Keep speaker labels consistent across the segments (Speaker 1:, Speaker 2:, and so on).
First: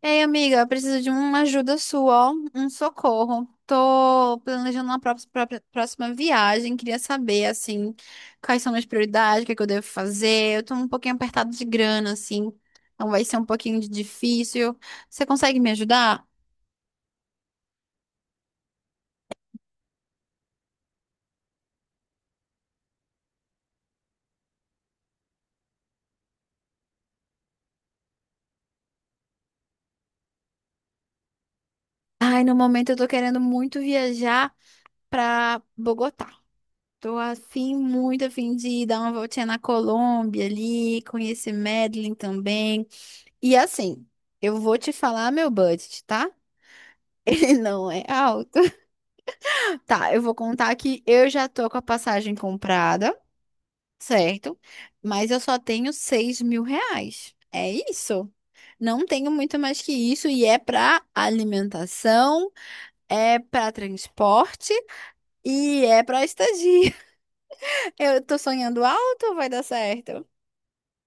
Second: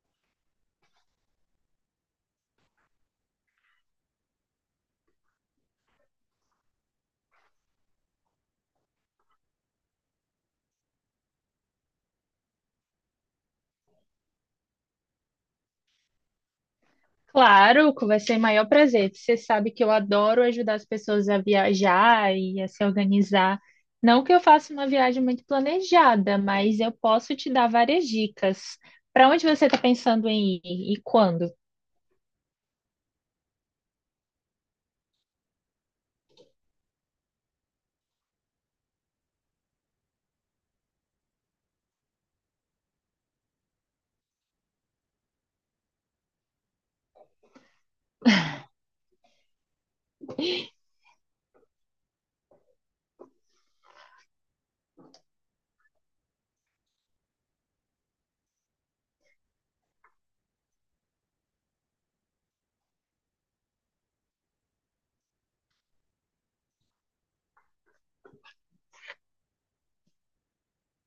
Speaker 1: Ei, amiga, eu preciso de uma ajuda sua, ó, um socorro. Tô planejando uma próxima viagem, queria saber, assim, quais são minhas prioridades, o que é que eu devo fazer. Eu tô um pouquinho apertado de grana, assim, então vai ser um pouquinho de difícil. Você consegue me ajudar?
Speaker 2: Claro, vai ser o maior prazer. Você sabe que eu adoro ajudar as pessoas a viajar e a se organizar. Não que eu faça uma viagem muito planejada, mas eu posso te dar várias dicas. Para onde você está pensando em ir e quando?
Speaker 1: Ai, no momento eu tô querendo muito viajar pra Bogotá. Tô afim, muito afim de dar uma voltinha na Colômbia ali, conhecer Medellín também. E assim, eu vou te falar meu budget, tá? Ele não é alto. Tá, eu vou contar que eu já tô com a passagem comprada, certo? Mas eu só tenho R$ 6.000. É isso. Não tenho muito mais que isso. E é pra alimentação, é pra transporte e é pra estadia. Eu tô sonhando alto, vai dar certo.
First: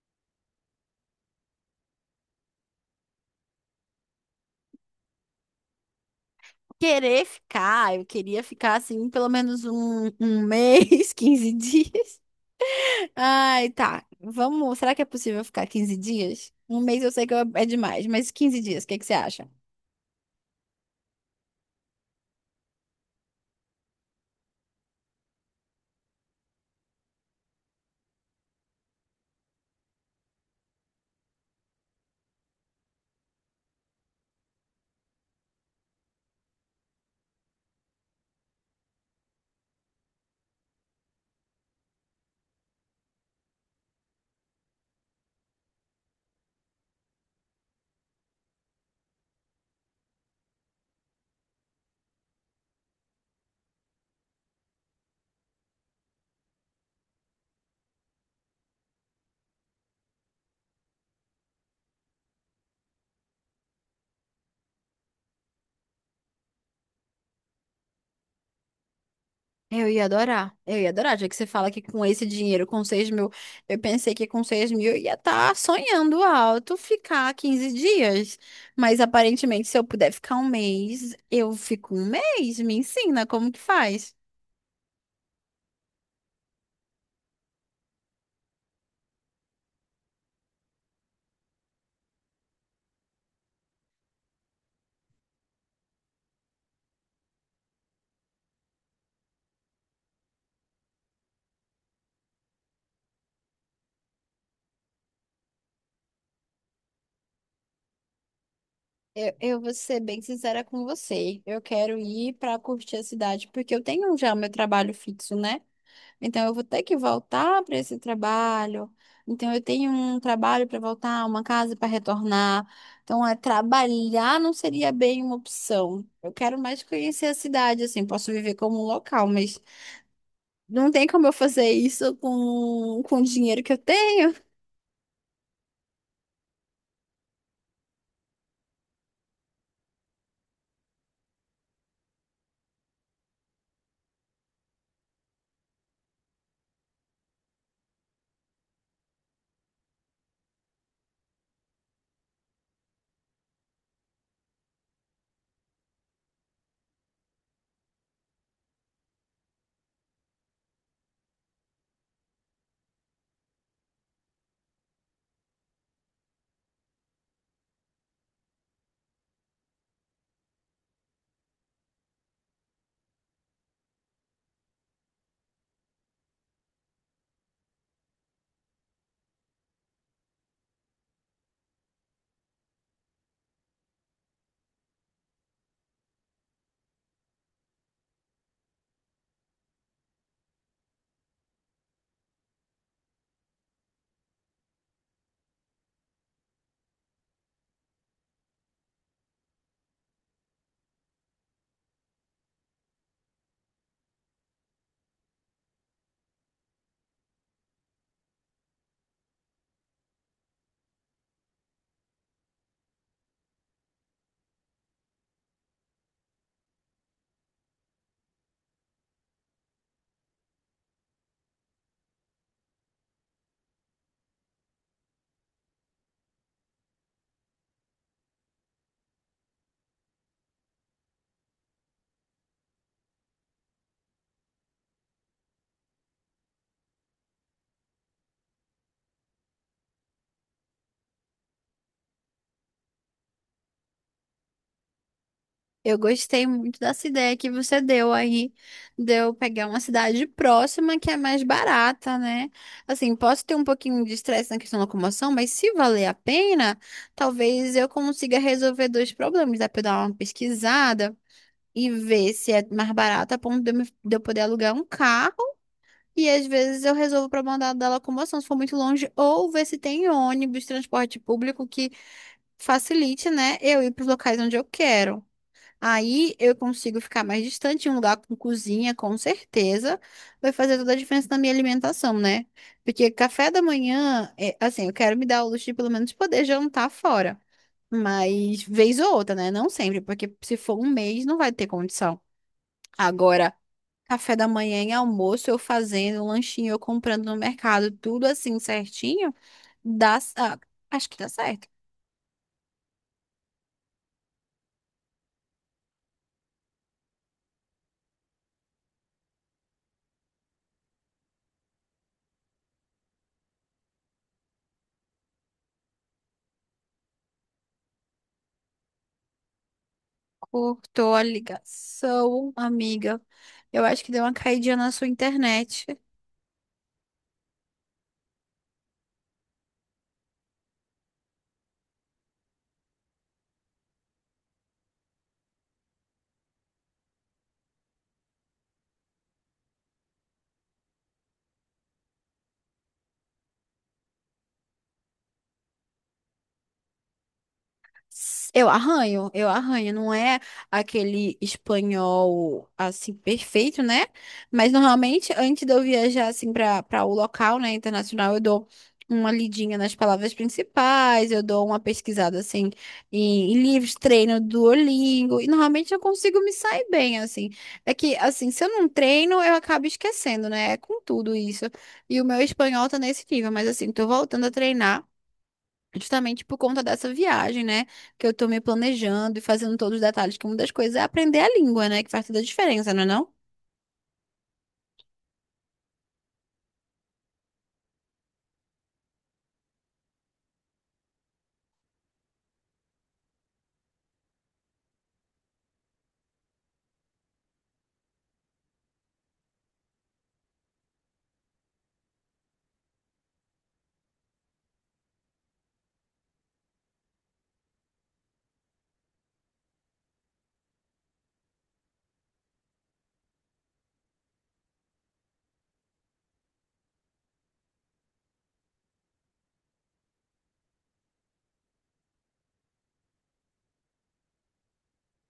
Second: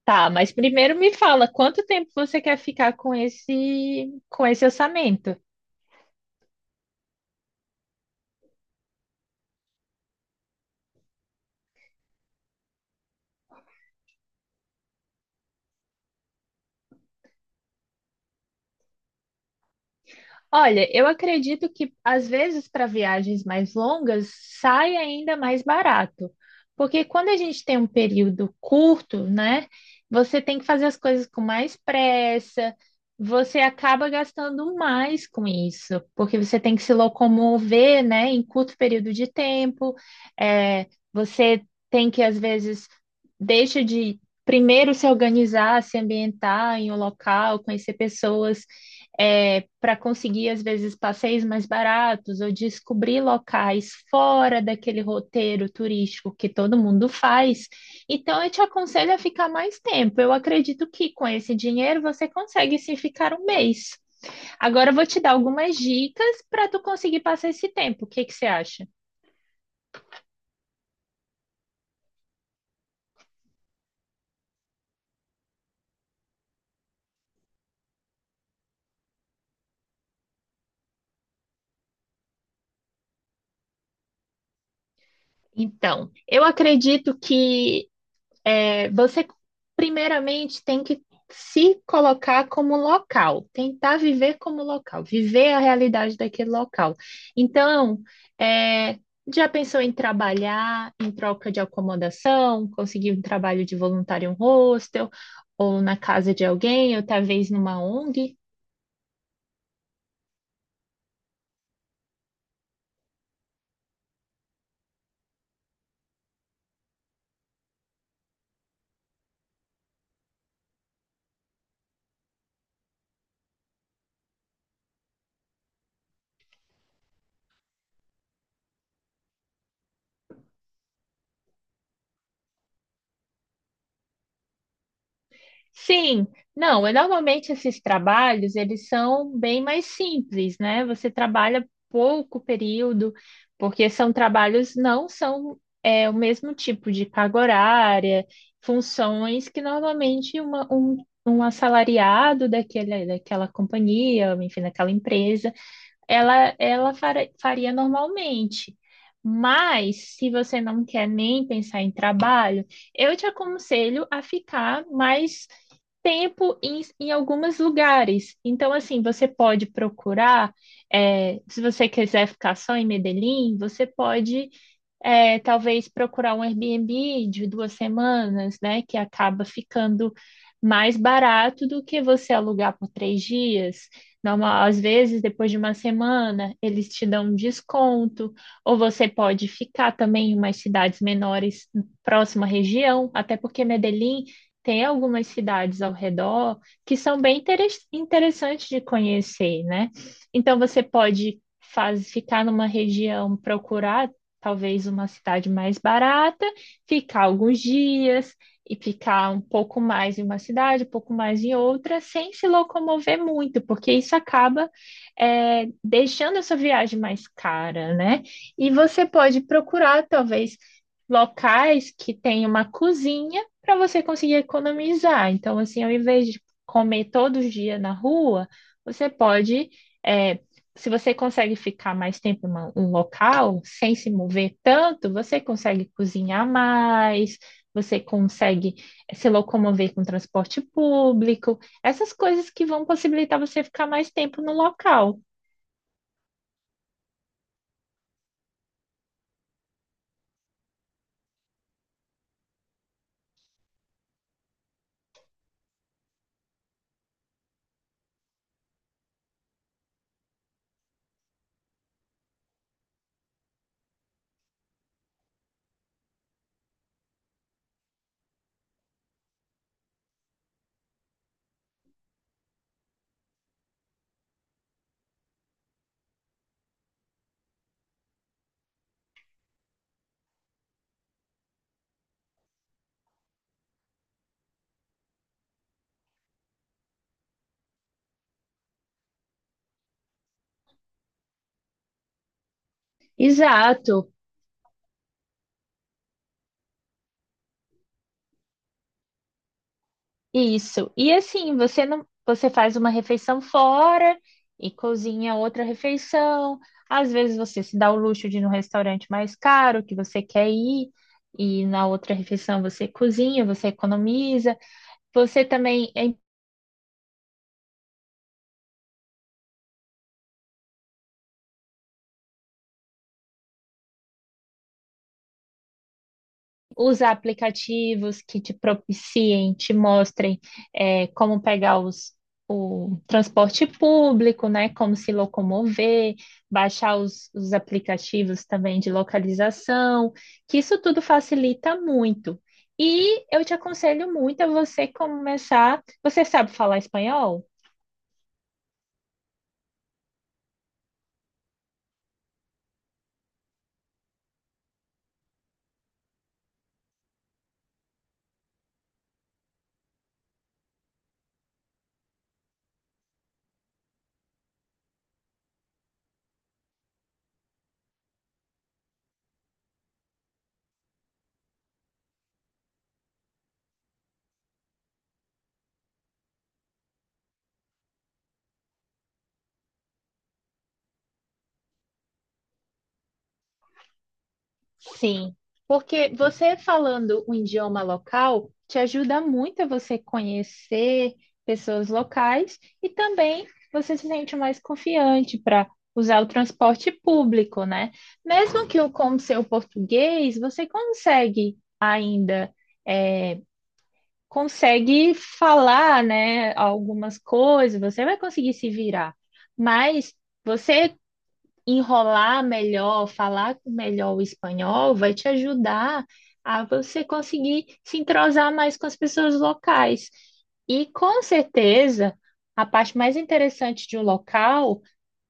Speaker 2: Tá, mas primeiro me fala, quanto tempo você quer ficar com esse orçamento?
Speaker 1: Querer ficar, eu queria ficar assim pelo menos um mês, 15 dias. Ai, tá. Vamos. Será que é possível ficar 15 dias? Um mês eu sei que é demais, mas 15 dias, o que que você acha?
Speaker 2: Olha, eu acredito que às vezes para viagens mais longas sai ainda mais barato, porque quando a gente tem um período curto, né, você tem que fazer as coisas com mais pressa, você acaba gastando mais com isso, porque você tem que se locomover, né, em curto período de tempo, é, você tem que às vezes deixa de primeiro se organizar, se ambientar em um local, conhecer pessoas é, para conseguir, às vezes, passeios mais baratos ou descobrir locais fora daquele roteiro turístico que todo mundo faz. Então, eu te aconselho a ficar mais tempo. Eu acredito que com esse dinheiro você consegue sim ficar um mês. Agora eu vou te dar algumas dicas para tu conseguir passar esse tempo. O que que você acha?
Speaker 1: Eu ia adorar. Eu ia adorar, já que você fala que com esse dinheiro, com 6.000, eu pensei que com 6.000 eu ia estar sonhando alto ficar 15 dias. Mas aparentemente, se eu puder ficar um mês, eu fico um mês. Me ensina como que faz.
Speaker 2: Então, eu acredito que é, você primeiramente tem que se colocar como local, tentar viver como local, viver a realidade daquele local. Então, é, já pensou em trabalhar em troca de acomodação, conseguir um trabalho de voluntário em um hostel, ou na casa de alguém, ou talvez numa ONG?
Speaker 1: Eu vou ser bem sincera com você. Eu quero ir para curtir a cidade, porque eu tenho já o meu trabalho fixo, né? Então eu vou ter que voltar para esse trabalho. Então eu tenho um trabalho para voltar, uma casa para retornar. Então é trabalhar não seria bem uma opção. Eu quero mais conhecer a cidade, assim, posso viver como um local, mas não tem como eu fazer isso com o dinheiro que eu tenho.
Speaker 2: Sim, não, é, normalmente esses trabalhos, eles são bem mais simples, né? Você trabalha pouco período, porque são trabalhos, não são é, o mesmo tipo de carga horária, funções que normalmente um assalariado daquele, daquela companhia, enfim, daquela empresa, ela faria normalmente. Mas, se você não quer nem pensar em trabalho, eu te aconselho a ficar mais tempo em alguns lugares. Então, assim, você pode procurar, se você quiser ficar só em Medellín, você pode é, talvez procurar um Airbnb de duas semanas, né? Que acaba ficando mais barato do que você alugar por três dias. Normal, às vezes, depois de uma semana, eles te dão um desconto, ou você pode ficar também em umas cidades menores próxima à região, até porque Medellín tem algumas cidades ao redor que são bem interessantes de conhecer, né? Então, você pode ficar numa região, procurar talvez uma cidade mais barata, ficar alguns dias e ficar um pouco mais em uma cidade, um pouco mais em outra, sem se locomover muito, porque isso acaba é, deixando essa viagem mais cara, né? E você pode procurar, talvez, locais que tenham uma cozinha para você conseguir economizar. Então, assim, ao invés de comer todo dia na rua, você pode é, se você consegue ficar mais tempo em um local sem se mover tanto, você consegue cozinhar mais, você consegue se locomover com transporte público, essas coisas que vão possibilitar você ficar mais tempo no local.
Speaker 1: Eu gostei muito dessa ideia que você deu aí, de eu pegar uma cidade próxima que é mais barata, né? Assim, posso ter um pouquinho de estresse na questão da locomoção, mas se valer a pena, talvez eu consiga resolver dois problemas. Dá pra eu dar uma pesquisada e ver se é mais barato a ponto de de eu poder alugar um carro. E às vezes eu resolvo o problema da locomoção, se for muito longe, ou ver se tem ônibus, transporte público que facilite, né, eu ir para os locais onde eu quero. Aí eu consigo ficar mais distante em um lugar com cozinha, com certeza, vai fazer toda a diferença na minha alimentação, né? Porque café da manhã, assim, eu quero me dar o luxo de pelo menos poder jantar fora. Mas vez ou outra, né? Não sempre, porque se for um mês não vai ter condição. Agora,
Speaker 2: Exato,
Speaker 1: café da manhã e almoço, eu fazendo um lanchinho, eu comprando no mercado, tudo assim certinho, dá, ah,
Speaker 2: isso.
Speaker 1: acho
Speaker 2: E
Speaker 1: que dá
Speaker 2: assim,
Speaker 1: certo.
Speaker 2: você não, você faz uma refeição fora e cozinha outra refeição. Às vezes você se dá o luxo de ir num restaurante mais caro que você quer ir e na outra refeição você cozinha, você economiza. Você também é
Speaker 1: Cortou a ligação, amiga. Eu acho que deu uma caidinha na sua internet.
Speaker 2: usar aplicativos que te propiciem, te mostrem é, como pegar o transporte público, né? Como se locomover, baixar os aplicativos também de localização, que isso tudo facilita muito. E eu te aconselho muito a você começar. Você sabe falar espanhol?
Speaker 1: Eu arranho, eu arranho. Não é aquele espanhol assim perfeito, né? Mas normalmente, antes de eu viajar assim para o local, né, internacional, eu dou uma lidinha nas palavras principais, eu dou uma pesquisada assim em livros, treino Duolingo, e normalmente eu consigo me sair bem assim. É que assim, se eu não treino, eu acabo esquecendo, né? É com tudo isso. E o meu espanhol tá nesse nível, mas assim, tô voltando a treinar. Justamente por conta dessa viagem, né? Que eu tô me planejando e fazendo todos os detalhes, que uma das coisas é aprender a língua, né? Que faz toda a diferença, não é não?
Speaker 2: Sim, porque você falando um idioma local te ajuda muito a você conhecer pessoas locais e também você se sente mais confiante para usar o transporte público, né? Mesmo que o com seu português, você consegue ainda é, consegue falar, né, algumas coisas, você vai conseguir se virar, mas você enrolar melhor, falar melhor o espanhol, vai te ajudar a você conseguir se entrosar mais com as pessoas locais. E com certeza, a parte mais interessante de um local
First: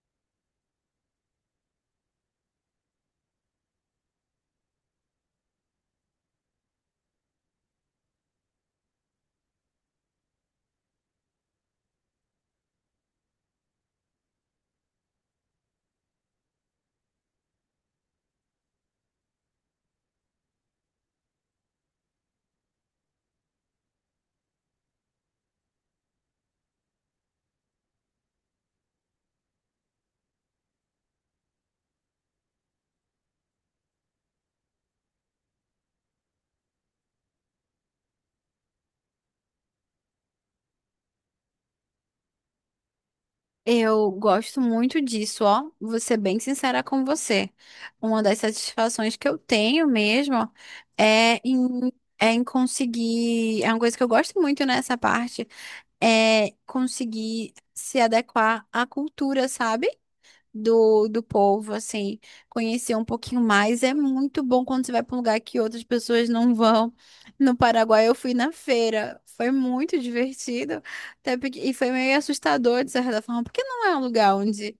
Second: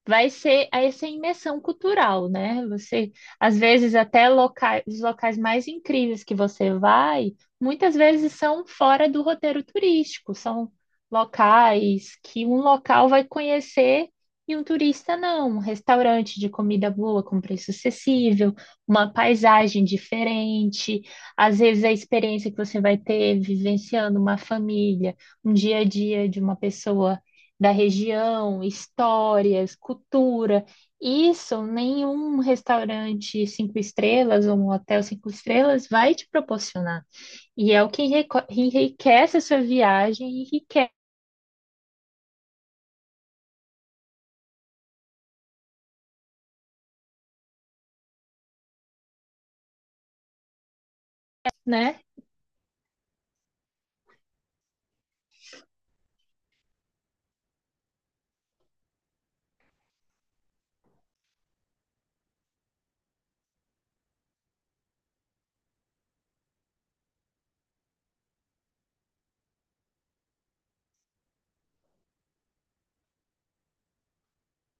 Speaker 2: vai ser essa imersão cultural, né? Você, às vezes, até locais, os locais mais incríveis que você vai, muitas vezes são fora do roteiro turístico, são locais que um local vai conhecer e um turista não. Um restaurante de comida boa, com preço acessível, uma paisagem diferente, às vezes a experiência que você vai ter vivenciando uma família, um dia a dia de uma pessoa da região, histórias, cultura. Isso nenhum restaurante cinco estrelas ou um hotel cinco estrelas vai te proporcionar. E é o que enriquece a sua viagem, enriquece,
Speaker 1: Eu gosto muito disso, ó. Vou ser bem sincera com você. Uma das satisfações que eu tenho mesmo é em,
Speaker 2: né?
Speaker 1: é em conseguir. É uma coisa que eu gosto muito nessa parte, é conseguir se adequar à cultura, sabe? do povo, assim, conhecer um pouquinho mais. É muito bom quando você vai para um lugar que outras pessoas não vão. No Paraguai eu fui na feira, foi muito divertido, até porque, e foi meio assustador de certa forma, porque não é um lugar onde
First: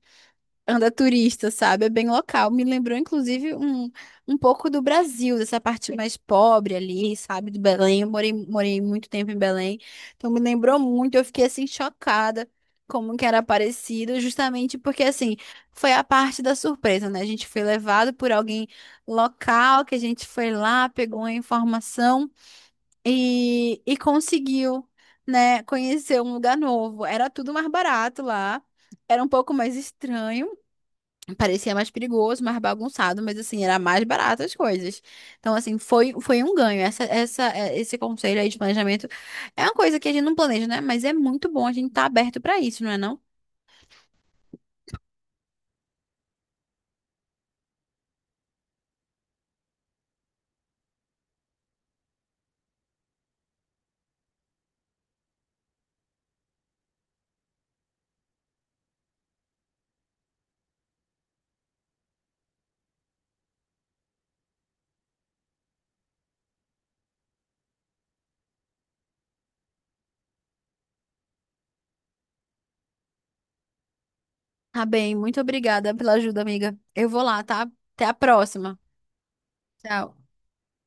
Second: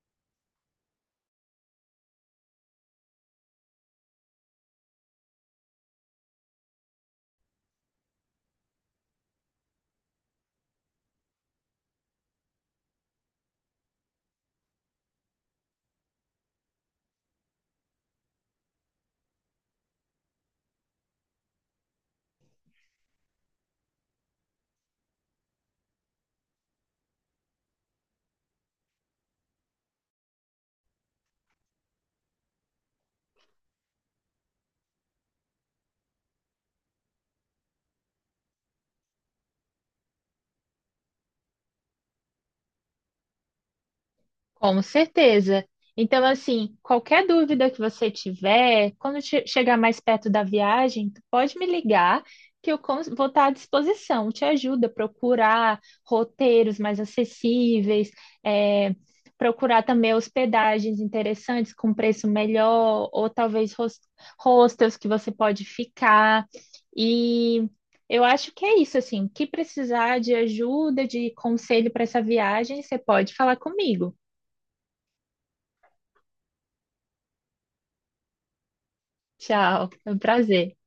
Speaker 1: anda turista, sabe? É bem local. Me lembrou, inclusive, um pouco do Brasil, dessa parte mais pobre ali, sabe? Do Belém. Eu morei muito tempo em Belém. Então, me lembrou muito. Eu fiquei, assim, chocada como que era parecido, justamente porque, assim, foi a parte da surpresa, né? A gente foi levado por alguém local, que a gente foi lá, pegou a informação e conseguiu, né, conhecer um lugar novo. Era tudo mais barato lá. Era um pouco mais estranho, parecia mais perigoso, mais bagunçado, mas assim, era mais barato as coisas. Então, assim, foi, foi um ganho. Esse conselho aí de planejamento é uma coisa que a gente não planeja, né? Mas é muito bom a gente estar aberto para isso, não é não?
Speaker 2: Com certeza. Então, assim, qualquer dúvida que você tiver, quando chegar mais perto da viagem, tu pode me ligar que vou estar à disposição. Te ajuda a procurar roteiros mais acessíveis, é, procurar também hospedagens interessantes com preço melhor, ou talvez hostels que você pode ficar. E eu acho que é isso, assim, que precisar de ajuda, de conselho para essa viagem, você pode falar comigo.
Speaker 1: Tá bem, muito obrigada pela ajuda, amiga. Eu vou lá, tá? Até a próxima.
Speaker 2: Tchau, é
Speaker 1: Tchau.
Speaker 2: um prazer.